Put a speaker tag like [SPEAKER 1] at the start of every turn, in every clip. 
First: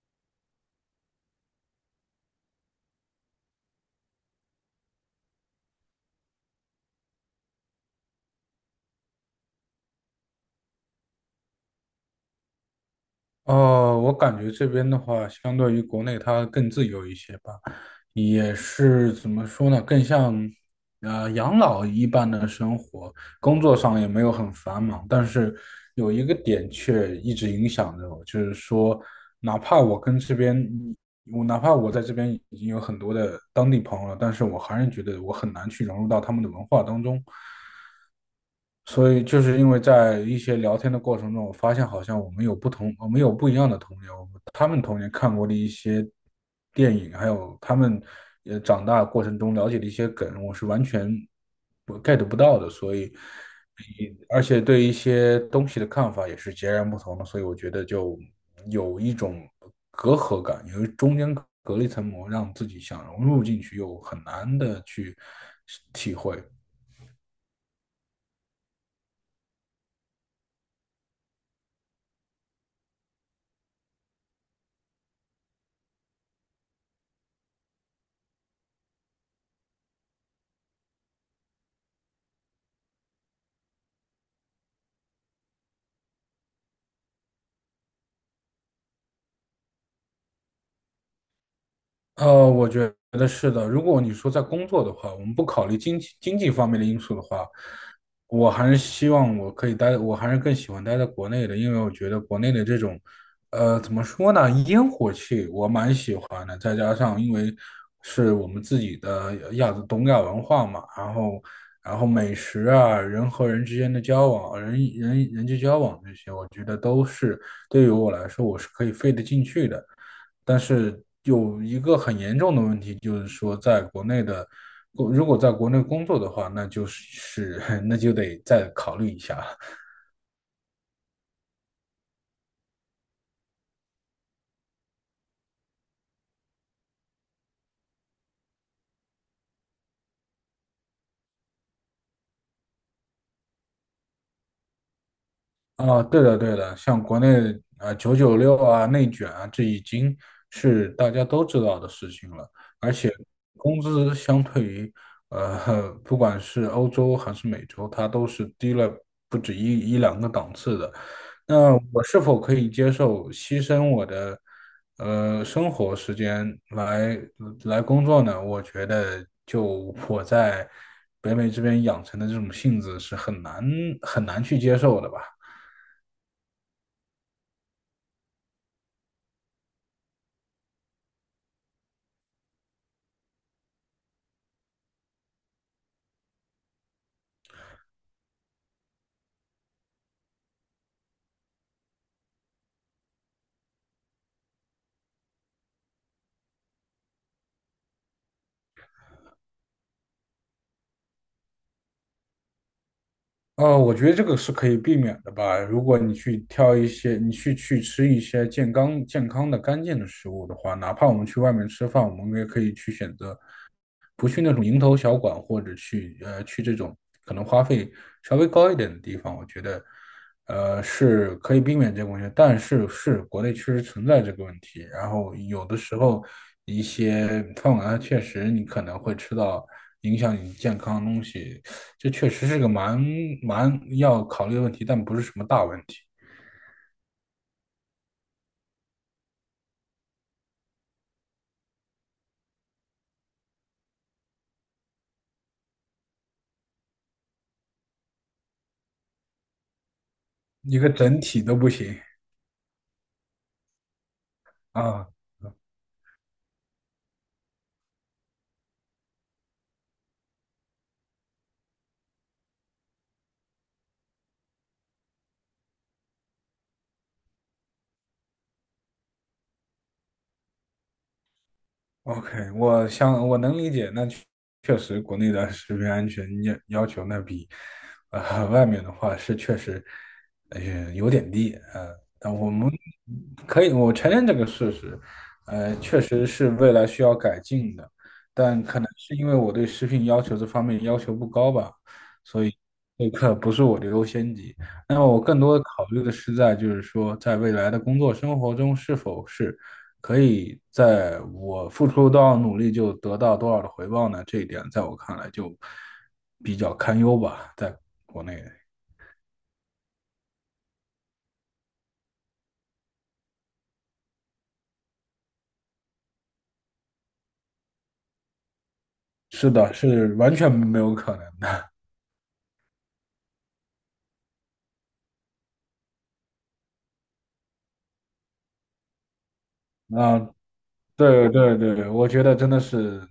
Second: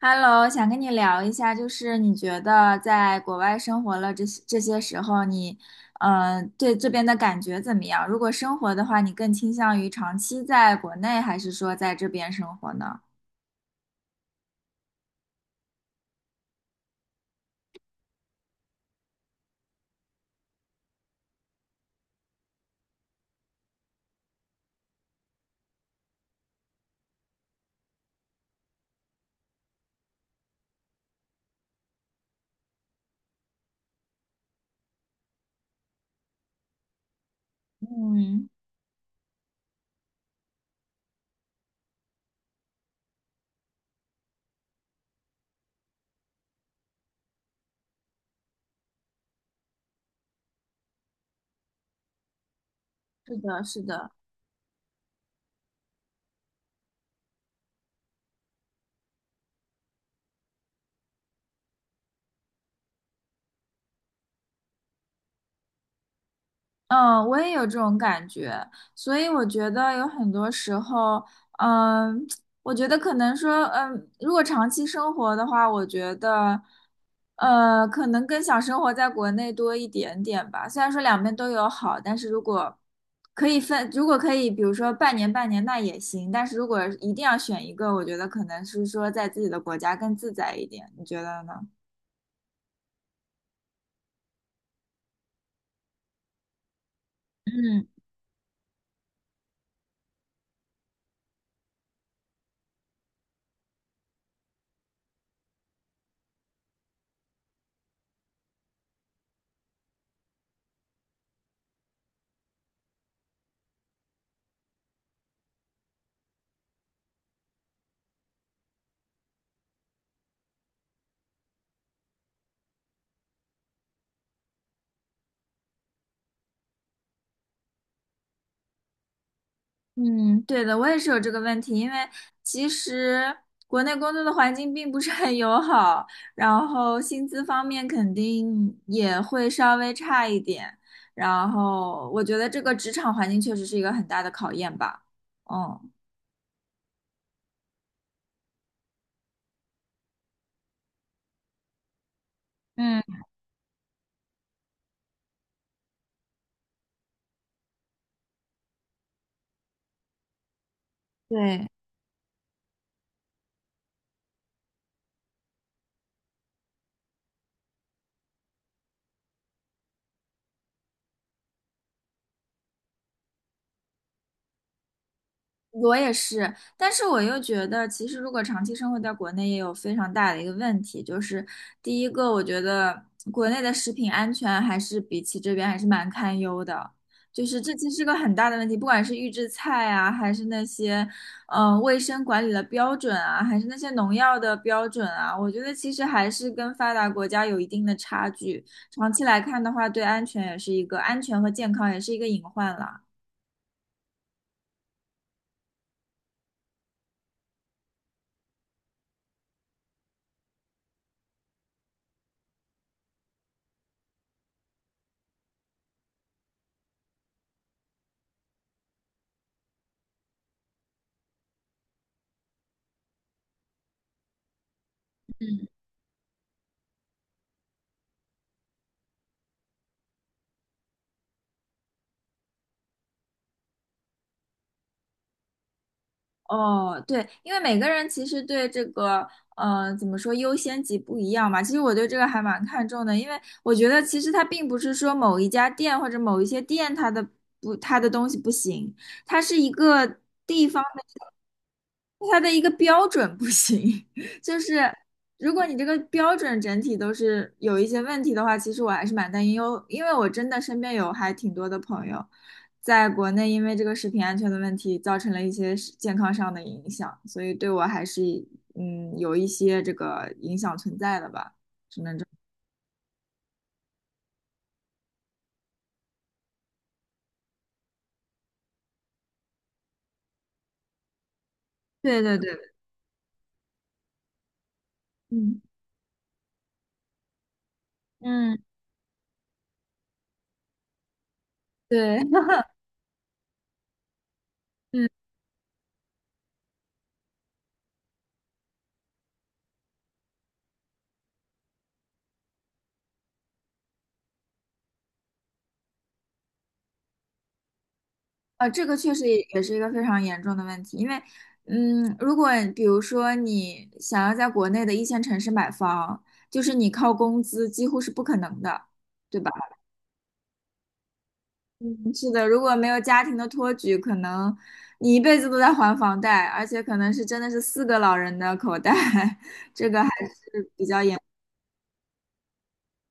[SPEAKER 1] Hello，想跟你聊一下，就是你觉得在国外生活了这些时候你，对这边的感觉怎么样？如果生活的话，你更倾向于长期在国内，还是说在这边生活呢？
[SPEAKER 2] 哦，我感觉这边的话，相对于国内它更自由一些吧，也是怎么说呢，更像养老一般的生活，工作上也没有很繁忙，但是有一个点却一直影响着我，就是说，哪怕我跟这边，哪怕我在这边已经有很多的当地朋友了，但是我还是觉得我很难去融入到他们的文化当中，
[SPEAKER 1] 嗯
[SPEAKER 2] 所以就是因为在一些聊天的过程中，我发现好像我们有不一样的童年，他们童年看过的一些电影，还有他们也长大过程中了解的一些梗，我是完全不 get 不到的，所以，而且对一些东西的看法也是截然不同的，所以我觉得就有一种隔阂感，中间隔了一层膜，让自己想融入进去，又很难的去体会。
[SPEAKER 1] 嗯，我也有这种感觉，所以我觉得有很多时候，嗯，我觉得可能说，如果长期生活的话，我觉得，可能更想生活在国内多一点点吧。虽然说两边都有好，但是如果可以分，如果可以，比如说半年半年那也行，但是如果一定要选一个，我觉得可能是说在自己的国家更自在一点，你觉得呢？
[SPEAKER 2] 我觉得是的。如果你说在工作的话，我们不考虑经济方面的因素的话，
[SPEAKER 1] 嗯。
[SPEAKER 2] 我还是希望我可以待，我还是更喜欢待在国内的，因为我觉得国内的这种，怎么说呢，烟火气我蛮喜欢的。再加上因为是我们自己的亚东亚文化嘛，然后美食啊，人和人之间的交往，人人人际交往这些，我觉得都是对于我来说我是可以费得进去的。但是有一个很严重的问题，就是说在国内的，如果在国内工作的话，那就是 那就得再考虑一下。
[SPEAKER 1] 嗯，对的，我也是有这个问题，因为其实国内工作的环境并不是很友好，然后薪资方面肯定也会稍微差一点，然后我觉得这个职场环境确实是一个很大的考验吧。嗯，
[SPEAKER 2] 啊，对的，对的，像国内啊996啊、内卷啊，这已经是大家都知道的事情了。而
[SPEAKER 1] 嗯，
[SPEAKER 2] 且工资相对于不管是欧洲还是美洲，它都是低了不止一两个档次的。
[SPEAKER 1] 对。
[SPEAKER 2] 那我是否可以接受牺牲我的生活时间来工作呢？我觉得，就我在北美这边养成的这种性子是很难很难去接受的吧。
[SPEAKER 1] 我也是，但是我又觉得，其实如果长期生活在国内，也有非常大的一个问题，就是第一个，我觉得国内的食品安全还是比起这边还是蛮堪忧的，就是这其实是个很大的问题，不管是预制菜啊，还是那些卫生管理的标准啊，还是那些农药的标准啊，我觉得其实还是跟发达国家有一定的差距，长期来看的话，对安全也是一个安全和健康也是一个隐患了。
[SPEAKER 2] 我觉得这个是可以避免的吧。如果你去吃一些健康、健康的、干净的食物的话，哪怕我们去外面吃饭，我们也可以去选择不去那种蝇头小馆，或者去这种可能花费稍微高一点的地方，我觉得是可以避免这个问题。但是国内确实存在这个问题，然后有的时候一些饭馆它确实你可能会吃到影响你健康的东西，这确实是个蛮要考虑的问题，但不是什么大问题，
[SPEAKER 1] 哦，对，因为每个人其实对这个，怎么说优先级不一样嘛。其实我对这个还蛮看重的，因为我觉得其实它并不是说某一家店或者某一些店它的不它的东西不行，它是一个地
[SPEAKER 2] 一
[SPEAKER 1] 方
[SPEAKER 2] 个
[SPEAKER 1] 的
[SPEAKER 2] 整体都不行
[SPEAKER 1] 它的一个标准不行。就是
[SPEAKER 2] 啊。
[SPEAKER 1] 如果你这个标准整体都是有一些问题的话，其实我还是蛮担忧，因为我真的身边有还挺多的朋友。在国内因为这个食品安全的问题，造成了一些是健康上的影响，所以对我还是有一些这个影响存在的吧。
[SPEAKER 2] OK，我想我能理解，那确实国内的食品安全要求那比外面的话是确实有点低，
[SPEAKER 1] 对
[SPEAKER 2] 但
[SPEAKER 1] 对
[SPEAKER 2] 我们
[SPEAKER 1] 对，
[SPEAKER 2] 可以我承认这个事实，
[SPEAKER 1] 嗯
[SPEAKER 2] 确实是未来需要改进的，
[SPEAKER 1] 嗯，
[SPEAKER 2] 但可能是因为我对食品这方面要求不高吧，
[SPEAKER 1] 对，
[SPEAKER 2] 所以 这个不是我的优先级。那么
[SPEAKER 1] 嗯
[SPEAKER 2] 我更多的考虑的是就是说在未来的工作生活中是否是。可以在我付出多少努力就得到多少的回报呢？这一点在我看来就比较堪忧吧，在国内。
[SPEAKER 1] 这个确实也是一个非常严重的问题，因为如果比如说你想要在国内的一线城市买房，就是你靠工资几乎是不可能的，对吧？
[SPEAKER 2] 是的，是完全没有可能的。
[SPEAKER 1] 嗯，是的，如果没有家庭的托举，可能你一辈子都在还房贷，而且可能是真的是四个老人的口袋，这个还，
[SPEAKER 2] 那对对对，我觉得真的是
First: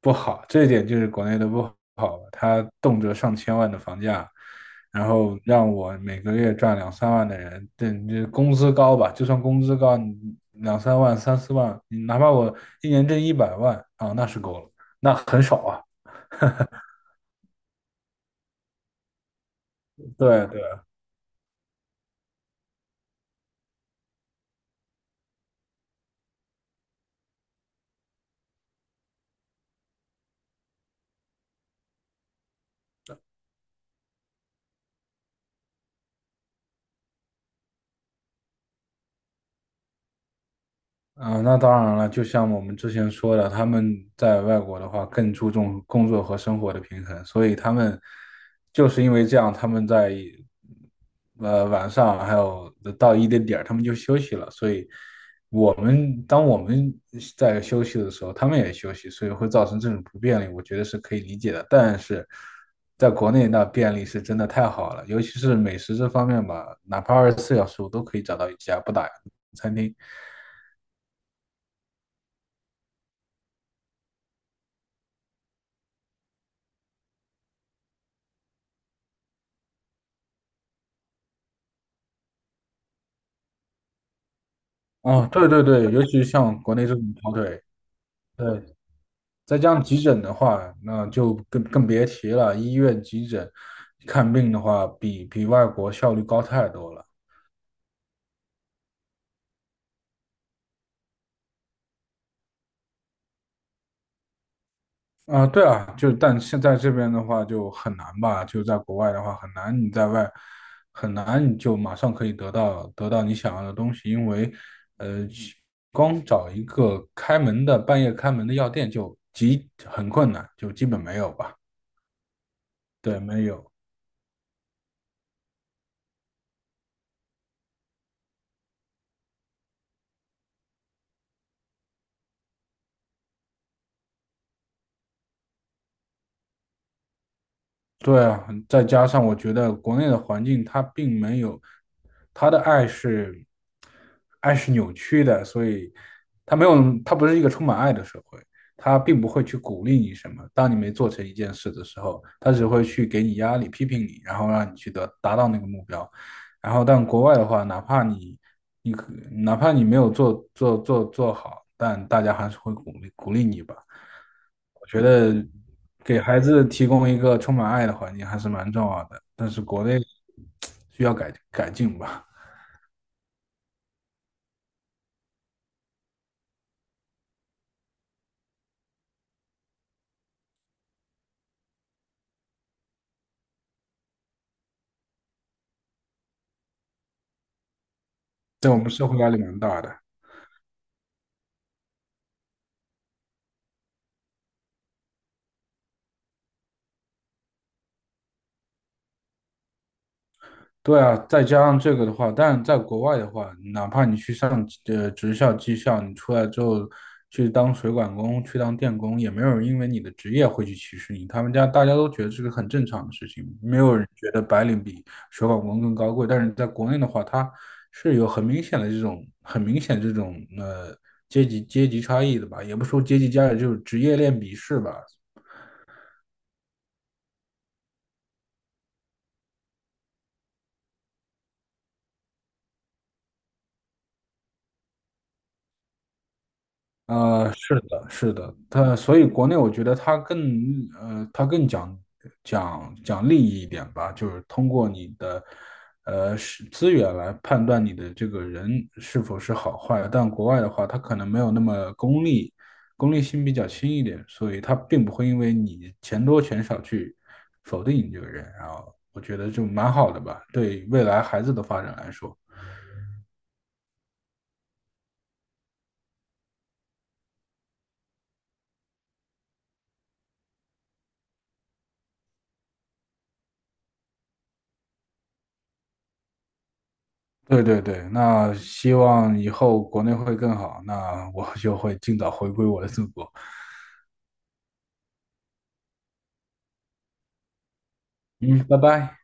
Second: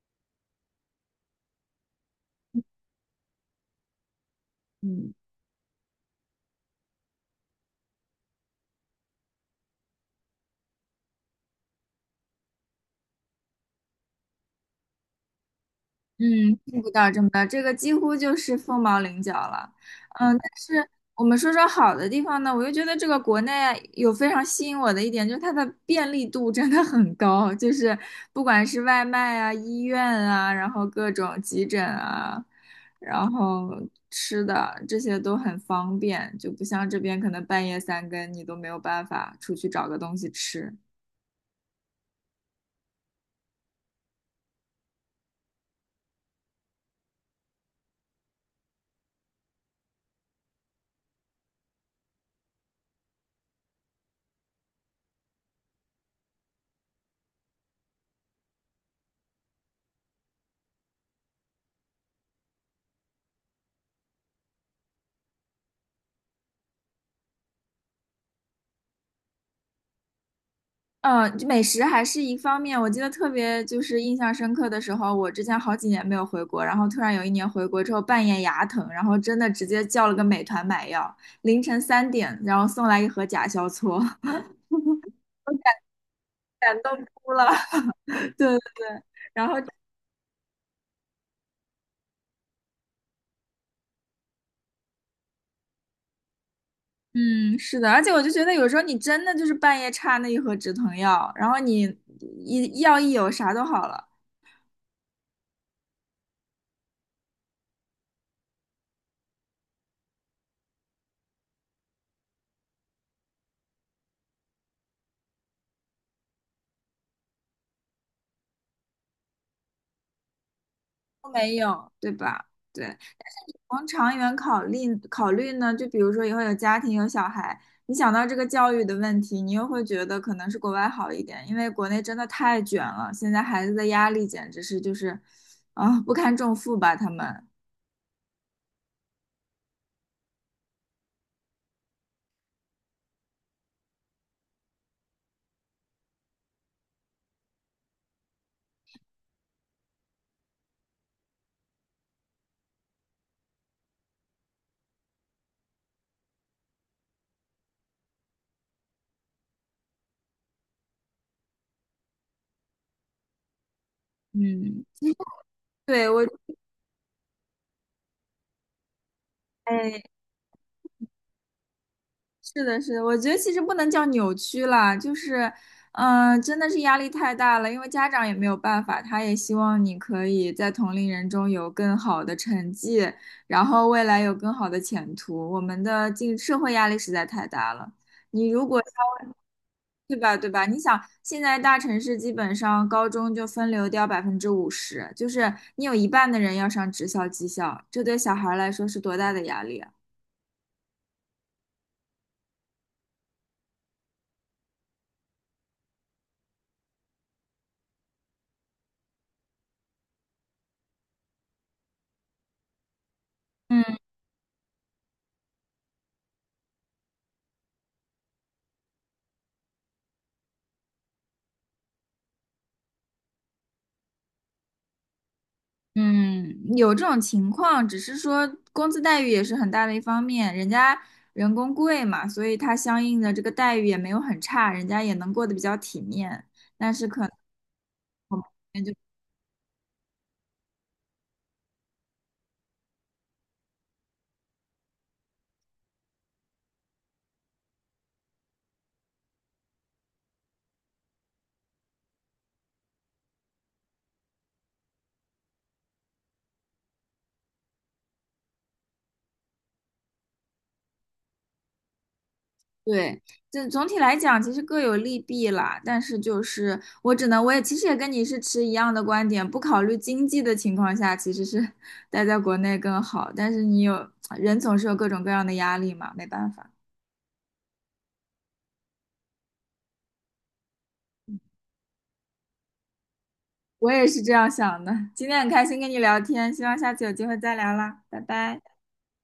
[SPEAKER 2] 不好，这一点就是国内的不好他动辄上千万的房价，然
[SPEAKER 1] 嗯。
[SPEAKER 2] 后让我每个月赚两三万的人，对，这工资高吧，就算工资高，你两三万、三四万，你哪怕我一年挣100万啊，那是够了，那很少啊。
[SPEAKER 1] 嗯，见不到这么到，这个几乎就是凤毛麟角了。嗯，但
[SPEAKER 2] 对对，
[SPEAKER 1] 是我们说说好的地方呢，我又觉得这个国内有非常吸引我的一点，就是它的便利度真的很高，就是不管是外卖啊、医院啊，然后各种急诊啊，然后吃的这些都很方便，就不像这边可能半夜三更你都没有办法出去找个东西吃。
[SPEAKER 2] 啊、那当然了，就像我们之前说的，他们在外国的话更注重工作和生活的平衡，所以就是因为这样，他们在晚上还有到一定点儿，他们就休息了。所以当我们在休息的时候，他们也休息，所以会造成这种不便利，我觉得是可以理解的。但是在国内那便利是真的太好了，尤其是美食这方面吧，哪怕24小时我都可以找到一家不打烊的餐厅。
[SPEAKER 1] 嗯，美食还是一方面。我记得特别就是印象深刻的时候，我之前好几年没有回国，然后突然有一年回国之后，半夜牙疼，然后真的直接叫了个美团买药，凌晨3点，然后送来一盒甲硝唑，
[SPEAKER 2] 哦，对对对，尤其像国
[SPEAKER 1] 感
[SPEAKER 2] 内这种
[SPEAKER 1] 动哭
[SPEAKER 2] 跑
[SPEAKER 1] 了。
[SPEAKER 2] 腿，
[SPEAKER 1] 对对
[SPEAKER 2] 对，
[SPEAKER 1] 对，然后
[SPEAKER 2] 再加上急诊的话，那就更别提了。医院急诊看病的话，比外国效率高太多了。
[SPEAKER 1] 嗯，是的，而且我就觉得有时候你真的就是半夜差那一盒止疼药，然后你一药一有啥都好了，
[SPEAKER 2] 啊、对啊，就但现在这边的话就很难吧，就在国外的话很难，你在外很难你就马上可以得到你想要的东西，因为呃，去光找一个开门的半夜开门的药店就很困难，就基本没
[SPEAKER 1] 都
[SPEAKER 2] 有吧。
[SPEAKER 1] 没有，对吧？对。
[SPEAKER 2] 对，没有。
[SPEAKER 1] 从长远考虑考虑呢，就比如说以后有家庭有小孩，你想到这个教育的问题，你又会觉得可能是国外好一点，因为国内真的太卷了，现在孩子的压力简直是就是，啊，不堪重负吧，他们。
[SPEAKER 2] 对啊，再加上我觉得国内的环境它并没有，他的爱是爱是扭曲的，所以它没有，它不是一个充满爱的社会，它并不会去鼓励你什么。当你没做成一件事的时候，它只会去给你压力、批评你，然后让你去达到那个目标。然后，但国外的话，哪怕你没有做好，但大家还是会鼓励鼓励你吧。
[SPEAKER 1] 嗯，
[SPEAKER 2] 我觉得
[SPEAKER 1] 对，
[SPEAKER 2] 给
[SPEAKER 1] 我，
[SPEAKER 2] 孩子提供一个充满爱的环境还是蛮重要的，但是国内
[SPEAKER 1] 哎，
[SPEAKER 2] 需要改进吧，
[SPEAKER 1] 是的，是的，我觉得其实不能叫扭曲啦，就是，真的是压力太大了，因为家长也没有办法，他也希望你可以在同龄人中有更好的成绩，然后未来有更好的前途。我们的进社会压力实在太大了，你如
[SPEAKER 2] 在我
[SPEAKER 1] 果
[SPEAKER 2] 们社会
[SPEAKER 1] 稍
[SPEAKER 2] 压
[SPEAKER 1] 微
[SPEAKER 2] 力蛮大的。
[SPEAKER 1] 对吧，对吧？你想，现在大城市基本上高中就分流掉50%，就是你有一半的人要上职校、技校，这对小孩来说是多大的压力啊！
[SPEAKER 2] 对啊，再加上这个的话，但在国外的话，哪怕你去上职校、技校，你出来之后去当水管工、去当电工，也没有人因为你的职业会去歧视你。他们家大家都觉得这个很正常的事情，没有
[SPEAKER 1] 嗯。
[SPEAKER 2] 人觉得白领比水管工更高贵。但是在国内的话，它是有很明显这种阶级差异的吧，也不说阶级差异，就是职业链鄙视吧。
[SPEAKER 1] 嗯，有这种情况，只是说工资待遇也是很大的一方面，人家人工贵嘛，所以他相应的这个待遇也没有很差，人家也能过得比较体面。但是可能
[SPEAKER 2] 是的，是
[SPEAKER 1] 我们这
[SPEAKER 2] 的，
[SPEAKER 1] 边就
[SPEAKER 2] 所以国内我觉得他更讲利益一点吧，就是通过你的资源来判断你的这个人是否是好坏。但国外的话，他可能没有那么功利，功利性比较轻一点，所以他并不会因为你钱多钱少去否定你这个人。然后我觉得就蛮好的吧，对未来孩子的发展来说。
[SPEAKER 1] 对，这总体来讲其实各有利弊啦。但是就是我只能，我也其实也跟你是持一样的观点，不考虑经济的情况下，其实是待在国内更好。但是你有，人总是有各种各样的压力嘛，没办法。
[SPEAKER 2] 对对对，那希望以后国内会更好，那我就会尽早回归我的祖国。
[SPEAKER 1] 我也是这样想的。今天很开心跟你聊天，希望下次有机会再聊啦，拜拜。
[SPEAKER 2] 嗯，拜拜。